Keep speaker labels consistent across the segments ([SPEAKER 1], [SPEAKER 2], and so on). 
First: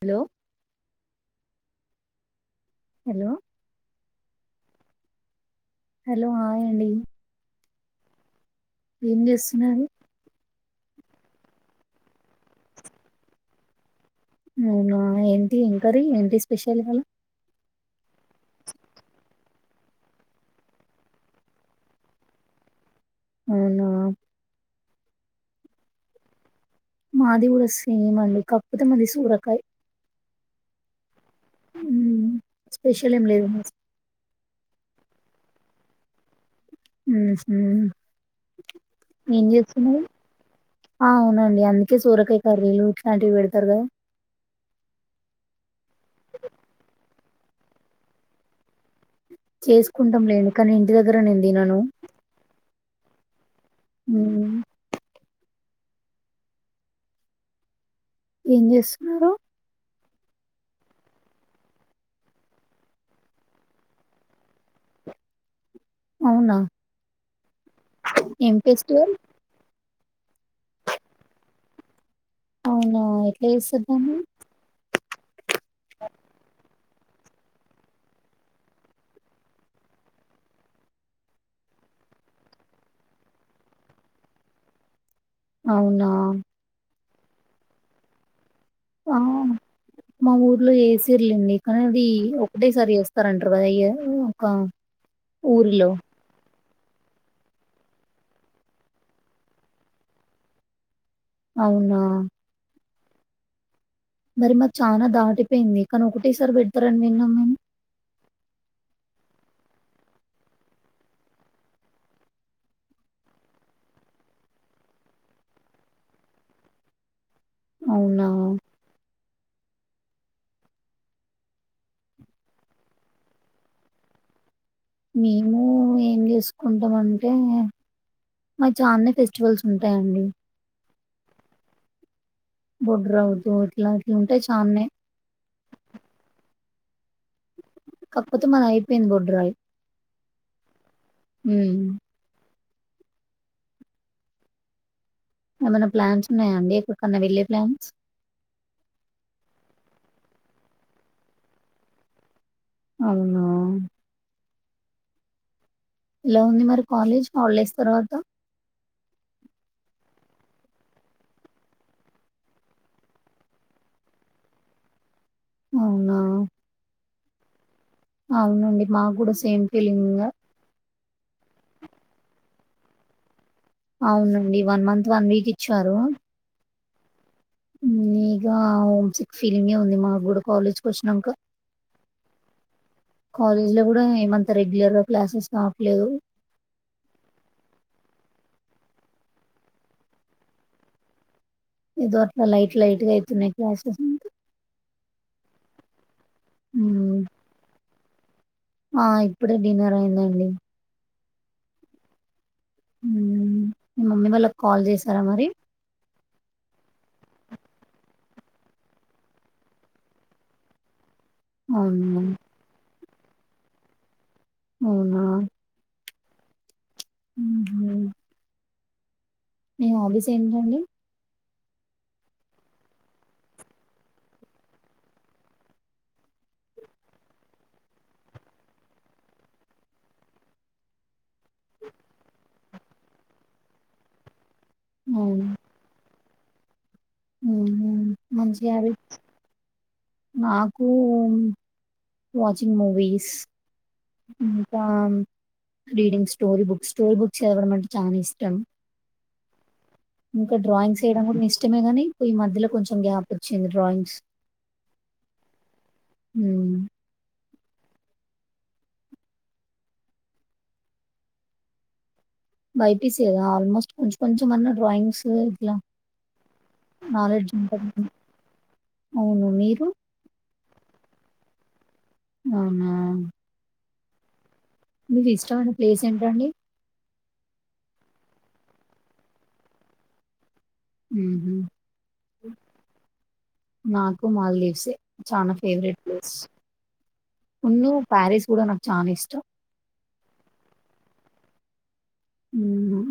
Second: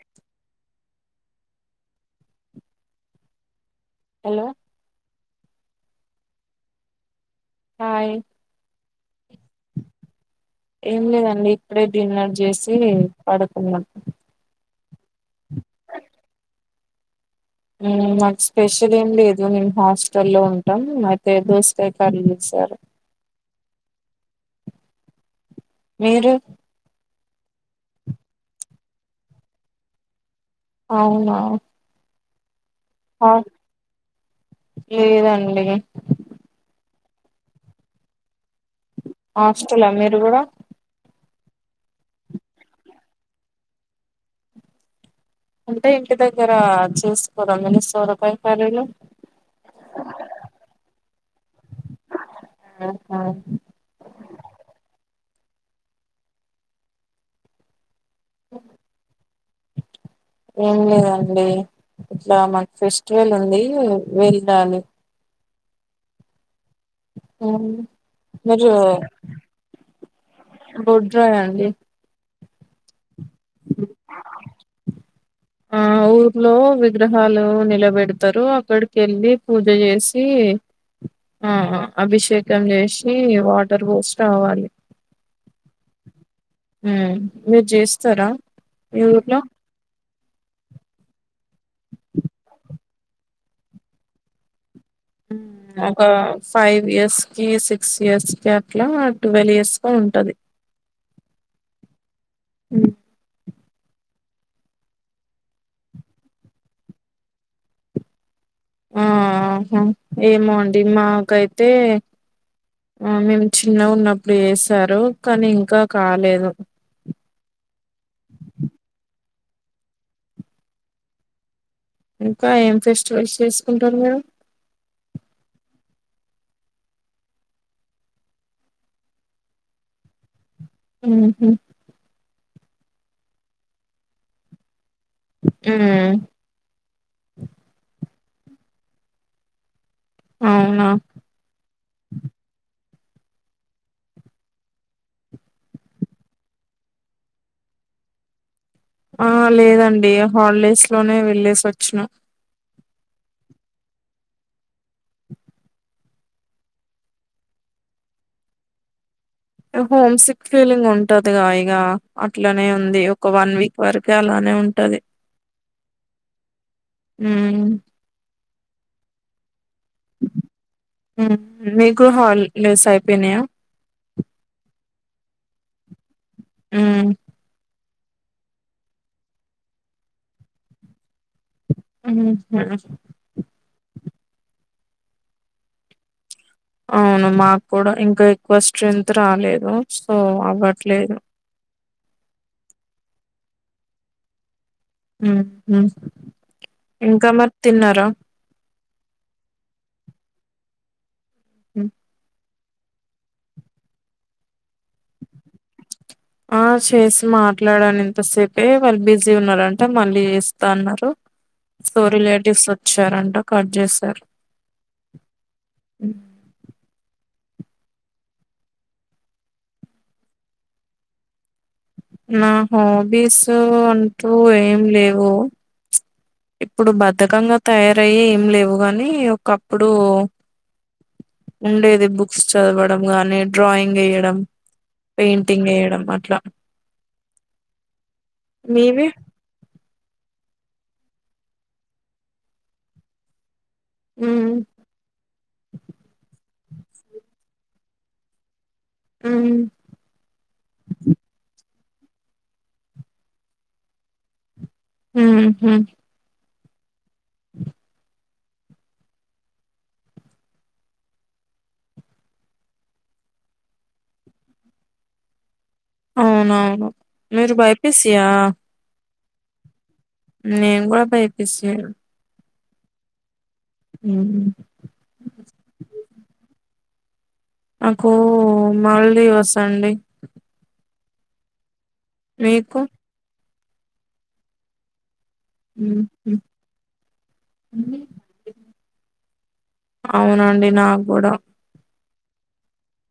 [SPEAKER 1] Hello hello
[SPEAKER 2] hello
[SPEAKER 1] hello hi అండి
[SPEAKER 2] hi
[SPEAKER 1] ఎమ్ చేస్తున్నారు
[SPEAKER 2] ఏం లేదండి ఇప్పుడే డిన్నర్ చేసి పడుకున్నా
[SPEAKER 1] అవునా ఏంటి ఏం కర్రీ ఏంటి స్పెషల్ ఇవాళ్ళ
[SPEAKER 2] మాకు స్పెషల్ ఏం లేదు మేము హాస్టల్ లో ఉంటాం మాకైతే దోసకయ్య సరే
[SPEAKER 1] అవునా
[SPEAKER 2] మీరు
[SPEAKER 1] మాది కూడా సేమ్ అండి కాకపోతే మది సూరకాయ
[SPEAKER 2] అవునా
[SPEAKER 1] హ్మ్ స్పెషల్ ఏం
[SPEAKER 2] హా-
[SPEAKER 1] లేదు మసి
[SPEAKER 2] లేదండి
[SPEAKER 1] ఉహు ఏం
[SPEAKER 2] హాస్టలా
[SPEAKER 1] చేస్తున్నారు
[SPEAKER 2] మీరు కూడా
[SPEAKER 1] ఆ అవున డి అందుకే సొరకాయి కర్రీలు ఇట్లాంటివి పెడతారు కదా
[SPEAKER 2] అంటే ఇంటి దగ్గర చేసుకోరా మీరు సొరకాయి కర్రీలు
[SPEAKER 1] చేసుకుంటాం లేండి కానీ ఇంటి దగ్గర నేన్ తినను
[SPEAKER 2] [unintelligible]
[SPEAKER 1] ఉమ్ ఏం చేస్తున్నారు
[SPEAKER 2] ఏం లేదండి ఇట్లా మాకు ఫెస్టివల్ ఉంది వెళ్ళాలి
[SPEAKER 1] అవునా
[SPEAKER 2] ఆ
[SPEAKER 1] ఏం
[SPEAKER 2] మీరు
[SPEAKER 1] ఫెస్టివల్
[SPEAKER 2] బొడ్రాయి అండి
[SPEAKER 1] అవునా ఎట్లే చేస్తారు దాని
[SPEAKER 2] ఆ ఊర్లో విగ్రహాలు నిలబెడతారు అక్కడికి వెళ్ళి పూజ చేసి ఆ అభిషేకం చేసి వాటర్ పోసి రావాలి
[SPEAKER 1] అవునా
[SPEAKER 2] మీరు చేస్తరా మీ ఊర్లో
[SPEAKER 1] ఆ మా ఊర్లో ఎసిర్లెండి కానీ అది ఒకటేసారి చేస్తారంటారు కదా అయ్య ఒక ఊరిలో.
[SPEAKER 2] ఒక ఫైవ్ ఇయర్స్ కి సిక్స్ ఇయర్స్ కి అట్లా ట్వెల్వ్ ఇయర్స్ లో ఉంటది
[SPEAKER 1] అవునా
[SPEAKER 2] ఉ
[SPEAKER 1] మరి మాకు చానా దాటిపోయింది కానీ ఒకటేసారి పెడతారని విన్నాం మేం
[SPEAKER 2] ఆహా ఏమో అండి మాకైతే ఆ మేము చిన్న ఉన్నప్పుడు వసారు కానీ ఇంకా కాలేదు
[SPEAKER 1] అవునా
[SPEAKER 2] ఇంకా ఏం ఫెస్టివల్స్ చేసుకుంటారు మీరు
[SPEAKER 1] మేము ఏం చేసుకుంటాంటే మరి చాన్నె ఫెస్టివల్స్ ఉంటాయండి
[SPEAKER 2] మ్మ్ హు
[SPEAKER 1] బొడ్రవుతు ఇట్లా అట్లుంటాయి చన్నే
[SPEAKER 2] ఉ
[SPEAKER 1] కాకపోతే మాది అయిపోయింది బొడ్రాయి
[SPEAKER 2] అవునా
[SPEAKER 1] ఉ ఏమైనా ప్లాన్స్ ఉన్నాయాండి ఎక్కడికన్నా వెళ్లే ప్లాన్స్
[SPEAKER 2] ఆ లేదండి హాలిడేస్ లోనే వెళ్ళేసోచినం
[SPEAKER 1] అవునా ఎలా ఉంది మరి కాలేజ్ హాలిడేస్ తర్వాత
[SPEAKER 2] హోమ్ సిక్ ఫీలింగ్ ఉంటదిగా ఇగా అట్లనే ఉంది ఒక వన్ వీక్ వరకే అలా నే ఉంటది
[SPEAKER 1] అవునా
[SPEAKER 2] మ్మ్
[SPEAKER 1] అవునండి మాకు గుడ సేమ్ ఫీలింగ్ ఉందా?
[SPEAKER 2] మీకు హాల్ డేస్ అయిపోయినయా?
[SPEAKER 1] అవునండి వన్ మంత్ వన్ వీక్ ఇచ్చారు.
[SPEAKER 2] ఉమ్
[SPEAKER 1] ఇగ హోమ్ సిక్ ఫీలింగే ఉంది మాకు కూడా కాలేజ్కి వచ్చినంక.
[SPEAKER 2] ఉహు
[SPEAKER 1] కాలేజ్ లో గుడ ఏమంత రెగ్యులర్ గా క్లాసెస్ ఆపలేవ్.
[SPEAKER 2] అవును మాకు కూడ ఇంకా ఎక్కువ స్ట్రెంగ్త్ రాలేదు సో అవ్వట్లేదు.
[SPEAKER 1] ఏదో అట్ల లైట్ లైట్ గా అయితున్నయి క్లాసెస్ అంతె.
[SPEAKER 2] ఉహు,
[SPEAKER 1] హ్మ్.
[SPEAKER 2] ఇంకా మరి తిన్నారా?
[SPEAKER 1] ఆ ఇప్పుడే డిన్నర్ అయిందండి.
[SPEAKER 2] ఉమ్
[SPEAKER 1] ఉమ్ మీ మమ్మీ వాళ్ళకి కాల్ చేసారా మరి?
[SPEAKER 2] ఆ ఫస్ట్ చేసి మాట్లాడాను ఇంతసేపే, వాళ్ళు బిజీ ఉన్నరంటే మళ్ళీ చేస్తా అన్నరు. సో
[SPEAKER 1] అవునా!
[SPEAKER 2] రిలేటివ్స్ వచ్చారంట కట్ చేశారు.
[SPEAKER 1] అవునా?
[SPEAKER 2] ఉమ్
[SPEAKER 1] ఉహు మీ హాబీస్ ఏంటండి?
[SPEAKER 2] నా హాబీసు అంటూ ఏం లేవు. ఇప్పుడు బద్దకంగా తయారయ్యి ఏం లేవు, కని ఒకప్పుడు
[SPEAKER 1] [inaudible]
[SPEAKER 2] ఉండేది బుక్స్ చదవడం గాని, డ్రాయింగ్ ఏయడం. పెయింటింగ్ వేయడం అట్లా.
[SPEAKER 1] ఉహు మంచి
[SPEAKER 2] మీవి?
[SPEAKER 1] హ్యాబిట్స్ నాకు వాచింగ్ మూవీస్.
[SPEAKER 2] హ్మ్.
[SPEAKER 1] ఇంకా reading story books, story book చదవడం అంటే చానా ఇష్టం.
[SPEAKER 2] హ్మ్.
[SPEAKER 1] ఇంకా డ్రాయింగ్స్ ఏయడం గుడ ఇష్ ఇష్టమే గనీ పోయ్ మధ్యలో కొంచెం గ్యాప్ వచ్చింది డ్రాయింగ్స్.
[SPEAKER 2] ఆ అట్ల
[SPEAKER 1] ఉమ్
[SPEAKER 2] [inaudible]
[SPEAKER 1] బైపీసి కదా ఆల్మోస్ట్ కొంచం కొంచం మన్నా డ్రాయింగ్స్ ఇట్లా
[SPEAKER 2] అవునవును
[SPEAKER 1] నాలెడ్జ్
[SPEAKER 2] మీరు
[SPEAKER 1] ఉంటది.
[SPEAKER 2] బైపిసి ఆ?
[SPEAKER 1] అవును మీరు?
[SPEAKER 2] నేను గుడ బైపిసి ఏ.
[SPEAKER 1] అవునా.
[SPEAKER 2] ఉమ్
[SPEAKER 1] మీకు ఇష్టమైన ప్లేస్ ఏంటండి?
[SPEAKER 2] నాకు మాల్దీవ్స్ అండి.
[SPEAKER 1] ఉహు
[SPEAKER 2] మీకు
[SPEAKER 1] నాకు మాల్దీవ్సే. చాన ఫేవరెట్ ప్లేస్,
[SPEAKER 2] హుహు.
[SPEAKER 1] న్యూ ప్యారిస్ గుడ నాకు చానా ఇష్టం.
[SPEAKER 2] అవునానండీ నాకు కూడా
[SPEAKER 1] మ్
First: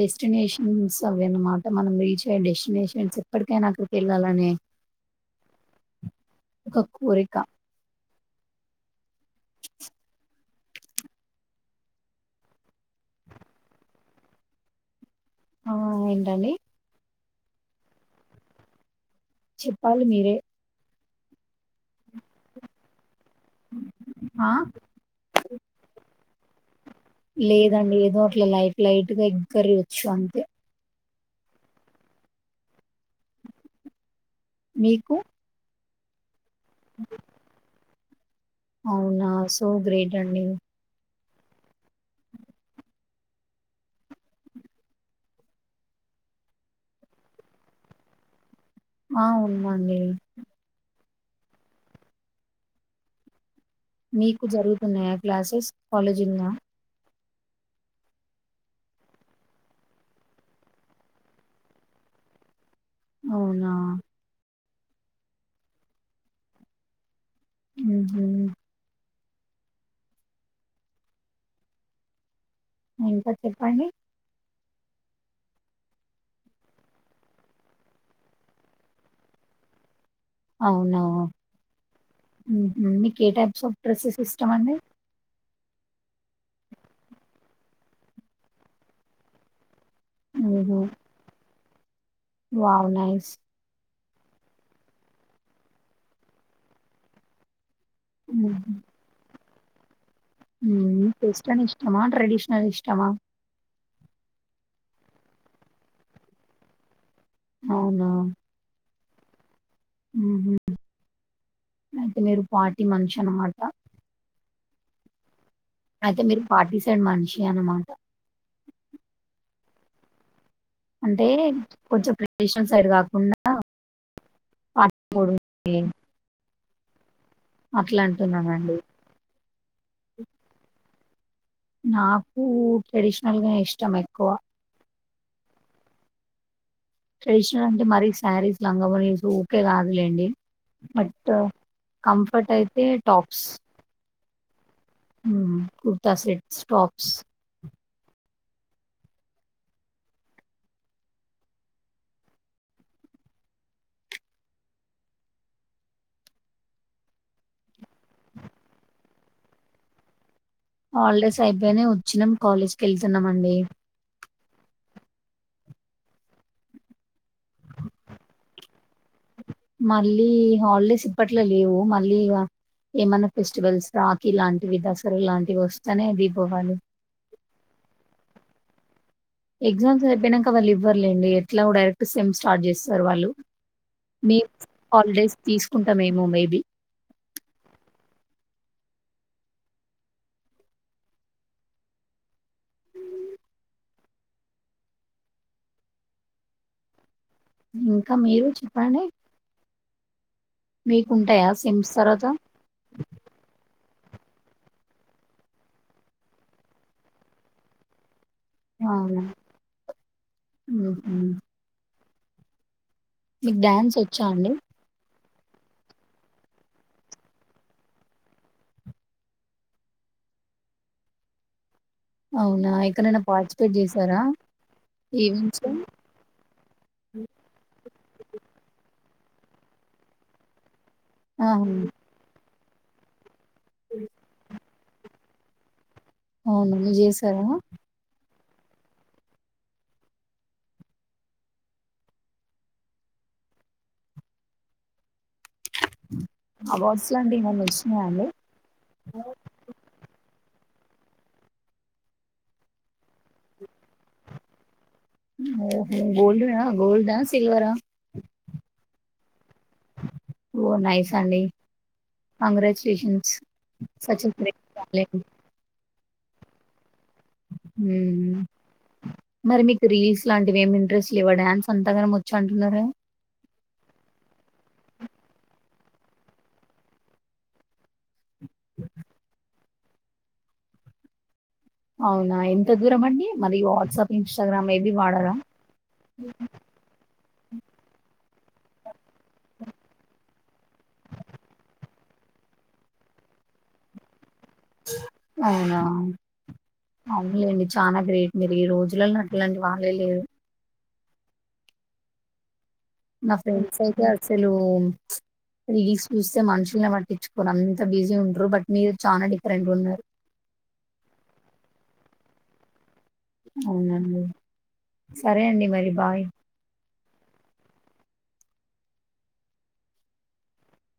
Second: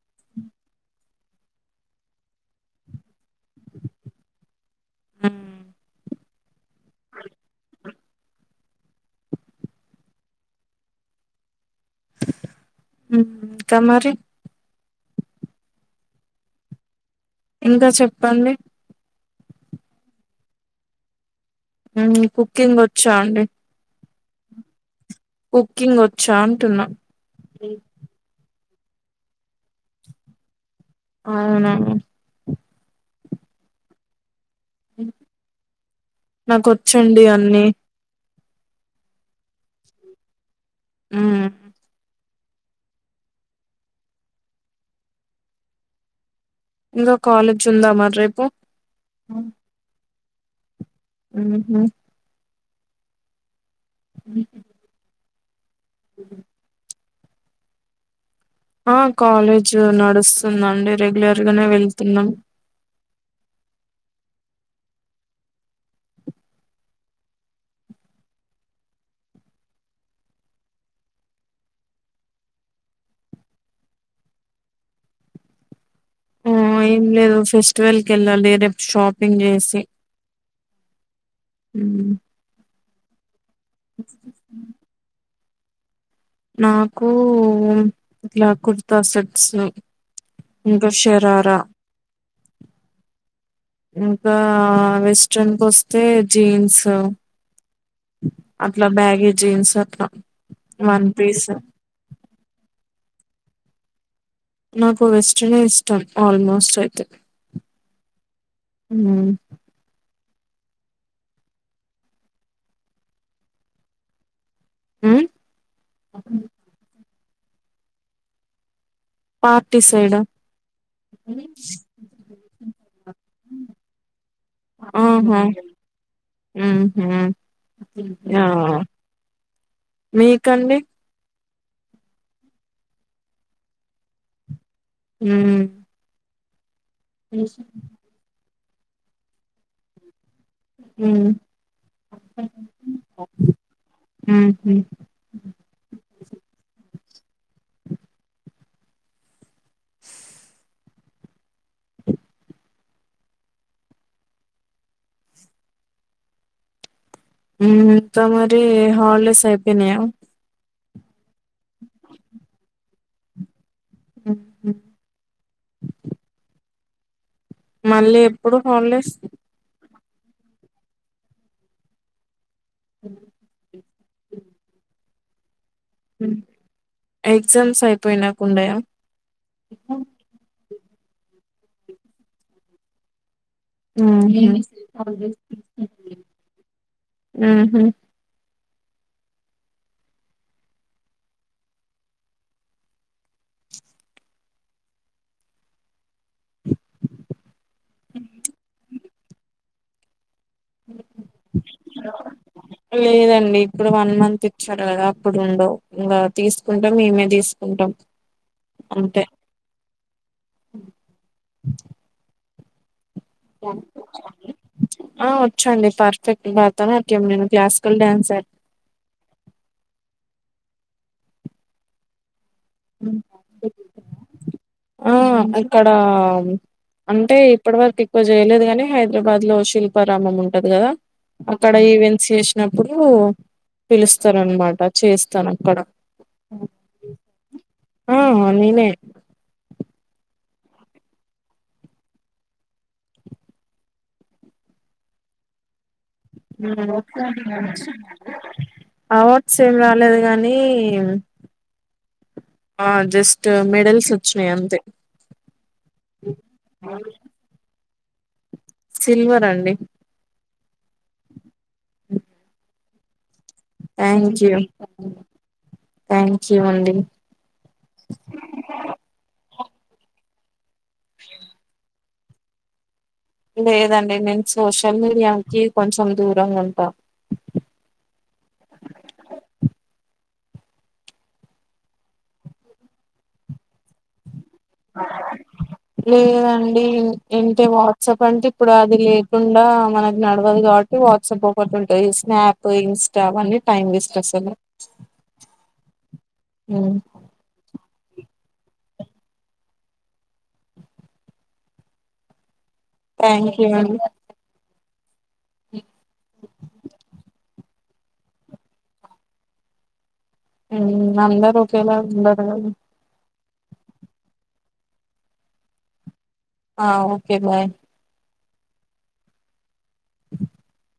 [SPEAKER 1] డెస్టినేషన్స్ అవి అన్నమాట. మనం రీచ్ అయ్యే డెస్టినేషన్స్ ఎప్పటికైనా అక్కడికి వెళ్ళాలని
[SPEAKER 2] ఆ [inaudible]
[SPEAKER 1] ఒక కోరిక [inaudible]
[SPEAKER 2] ఇంకా మరి
[SPEAKER 1] ఆ ఏంటండి
[SPEAKER 2] ఇంకా చెప్పండి
[SPEAKER 1] చెప్పాలి మీరే
[SPEAKER 2] కుకింగ్ వచ్చా అండి
[SPEAKER 1] ఆ
[SPEAKER 2] కుకింగ్ వచ్చా అంటున్నా
[SPEAKER 1] లేదండి ఏదో అట్ల లైట్ లైట్ గా ఎగ్ కర్రీ వచ్చు అంతే
[SPEAKER 2] అవునా
[SPEAKER 1] మీకు
[SPEAKER 2] నాకు వచ్చండి అన్నీ
[SPEAKER 1] అవునా సో గ్రేట్ అండి
[SPEAKER 2] మ్ ఇంకో కాల్ వచ్చిందా మాట్లాడు పో
[SPEAKER 1] ఆ ఉందడి.
[SPEAKER 2] మ్ హు
[SPEAKER 1] మీకు జరుగుతున్నాయా క్లాసెస్ కాలేజీ ఉందా
[SPEAKER 2] ఆ కాలేజ్ నడుస్తుందండి రెగ్యులర్ గానే వెళ్తున్నాం
[SPEAKER 1] అవునా మ్ హూ ఇంకా చెప్పండి
[SPEAKER 2] ఆ ఏం లేదు ఫెస్టివల్ క వెళ్ళాలి రేపు షాపింగ్ చేసి.
[SPEAKER 1] అవున
[SPEAKER 2] మ్మ్
[SPEAKER 1] మీకు ఏ టైప్స్ ఆఫ్ డ్రెస్సెస్ ఇష్టం అండి
[SPEAKER 2] నాకు ఇట్లా కుర్తా సెట్స్
[SPEAKER 1] హుహు.
[SPEAKER 2] ఇంకా షరారా
[SPEAKER 1] వావ్ నైస్
[SPEAKER 2] ఇంకా వెస్ట్రన్ కు వస్తే జీన్స్
[SPEAKER 1] హుహు.
[SPEAKER 2] అట్లా బ్యాగే జీన్స్ అట్లా వన్ పీస్
[SPEAKER 1] వెస్టర్న్ ఇష్టమా ట్రెడిషనల్ ఇష్టమా?
[SPEAKER 2] నాకు వెస్ట్రనే ఇష్టం ఆల్మోస్ట్ అయితే
[SPEAKER 1] అవునా
[SPEAKER 2] మ్
[SPEAKER 1] మ్ హు అయితే పార్టీ మంచ్ అన్నమాట
[SPEAKER 2] మ్
[SPEAKER 1] అయితే మీరు ఫార్టీ సైడ్ మనిషి అన్నమాట
[SPEAKER 2] పార్టీ సైడ్
[SPEAKER 1] అంటే కొంచెం క్రిస్పీ సైడ్ కాకుండా పానీ పూరీ
[SPEAKER 2] ఆహా
[SPEAKER 1] ఉంది. అట్లా
[SPEAKER 2] ఆ
[SPEAKER 1] అంటున్నానండి.
[SPEAKER 2] మీకండి
[SPEAKER 1] నాకు ట్రెడిషనల్గా ఇష్టం ఎక్కువ
[SPEAKER 2] ఉమ్
[SPEAKER 1] ట్రెడిషనల్ అంటే మరి శారీస్ లంగఓనీస్ ఊకే కాదులేండి బట్
[SPEAKER 2] మ్మ్
[SPEAKER 1] కంఫర్ట్ అయితే టాప్స్
[SPEAKER 2] ఊహు
[SPEAKER 1] కుర్తా సెట్స్ టాప్స్
[SPEAKER 2] స్ అవున మ్ త మరి హాలిడేస్ అయిపోనయ
[SPEAKER 1] హాలిడేస్ అయిపోయినయ్ వచ్చినాం కాలేజ్ కి వెళ్తున్నామండి
[SPEAKER 2] హు హు మళ్ళీ ఎప్పుడు హలీడేస్
[SPEAKER 1] మళ్ళీ హాలిడేస్ ఇప్పట్లో లేవు మళ్ళీ ఇగ ఏమన్నా ఫెస్టివల్స్ రాకిీ లాంటివి దసర లాంటివి వస్తనే దీపవళి
[SPEAKER 2] ఎగజామ్స్ అయిపోయినాక ఉండయా
[SPEAKER 1] ఎగ్జామ్ అయిపోయినంక వాళ్ళు ఇవ్వర్లేండి ఎట్లాగు డైరెక్ట్ సెమ్ స్టార్ట్ చేస్తరు వాళ్ళు
[SPEAKER 2] మ్మ్
[SPEAKER 1] మేం
[SPEAKER 2] హ్మ్
[SPEAKER 1] హాలిడేస్ తీసుకుంటామేమో మేబీ
[SPEAKER 2] మ్మ్ హ్మ్
[SPEAKER 1] ఇంకా మీరు చెప్పండి మీకుంటాయా సెమ్స్ తర్వాత?
[SPEAKER 2] లేదండి ఇప్పుడు వన్ మంత్ ఇచ్చారు కదా అప్పుడు ఉండవు ఇంకా తీసుకుంటాం మేమే తీసుకుంటాం
[SPEAKER 1] అవున
[SPEAKER 2] అంతే
[SPEAKER 1] ఉహు మీకు డ్యాన్స్ వచ్చా అండి
[SPEAKER 2] ఆ వచ్చండి పర్ఫెక్ట్ భరత నాట్యం నేను క్లాసికల్ డ్యాన్సర్
[SPEAKER 1] అవునా ఎక్కనైనా పార్టిసిపేట్ చేశారా
[SPEAKER 2] ఆ
[SPEAKER 1] ఈవెంట్స్‌లో?
[SPEAKER 2] అక్కడ అంటే ఇప్పటి వరకు ఎక్కువ జేయలేదు గాని హైదరాబాద్ లో శిల్పారామం ఉంటది కదా
[SPEAKER 1] ఆహా!
[SPEAKER 2] అక్కడ ఈవెంట్స్ చేసి నప్పుడు పిలుస్తారన్నమాట చేస్తాను అక్కడ
[SPEAKER 1] అవునా మీరు చేశారా?
[SPEAKER 2] ఆ నేనే
[SPEAKER 1] అవార్డ్స్ లాంటివి ఏమన్నా వచ్చినాయా అండి?
[SPEAKER 2] అవార్డ్స్ ఏమి రాలేదు గాని నీ ఆ జస్ట్ మెడల్స్ వచ్చినాయి అంతే
[SPEAKER 1] ఓ గోల్డ్ దా గోల్డ సిల్వర
[SPEAKER 2] సిల్వర్ అండి
[SPEAKER 1] ఓ నైస్ అండి congratulations such a
[SPEAKER 2] thank you
[SPEAKER 1] great talent
[SPEAKER 2] thank you అండి
[SPEAKER 1] మ్ మరి మీకు రీల్స్ లాంటివి ఏమి రీల్స్ లేవా డాన్స్ అంతాగానం వచ్చంటున్నారు గదా
[SPEAKER 2] లేదండి నేను సోషల్ మీడియాకి కొంచెం దూరంగా ఉంటా
[SPEAKER 1] [inaudible] అవునా ఎంత దూరం అండి మరి వాట్సాప్ ఇన్‌స్టాగ్రామ్ ఏవి వాడరా?
[SPEAKER 2] లేదండి ఏంటి వాట్సాప్ అంటే ఇప్పుడు అది లేకుండా మనకి నడవదు కాబట్టి వాట్సాప్ ఒకటి ఉంటది స్నాప్ ఇన్స్టా అవన్నీ టైమ్ వేస్ట్ అసలు
[SPEAKER 1] అవునా
[SPEAKER 2] హ్మ్.
[SPEAKER 1] అవునులేండీ చానా గ్రేట్ మీరు ఈ రోజలల్లో ఇట్లాంటి వాళ్ళే లేరు. నా
[SPEAKER 2] థ్యాంక్ యూ
[SPEAKER 1] ఫ్రెండ్స్
[SPEAKER 2] అండి
[SPEAKER 1] అయితే అసలు, ప్చ్ రీల్స్ చూస్తే మనుషులనే పట్టించుకోరు అంత్ త బిజీ ఉంటరు బట్, మీరు చానా డిఫరెంట్ ఉన్నరు.
[SPEAKER 2] ఉమ్ అందరు ఒకేలా ఉండరు కదా.
[SPEAKER 1] అవునండి, సరే అండి మరి బాయ్.
[SPEAKER 2] ఆ ఓకే బాయ్. [unintelligible]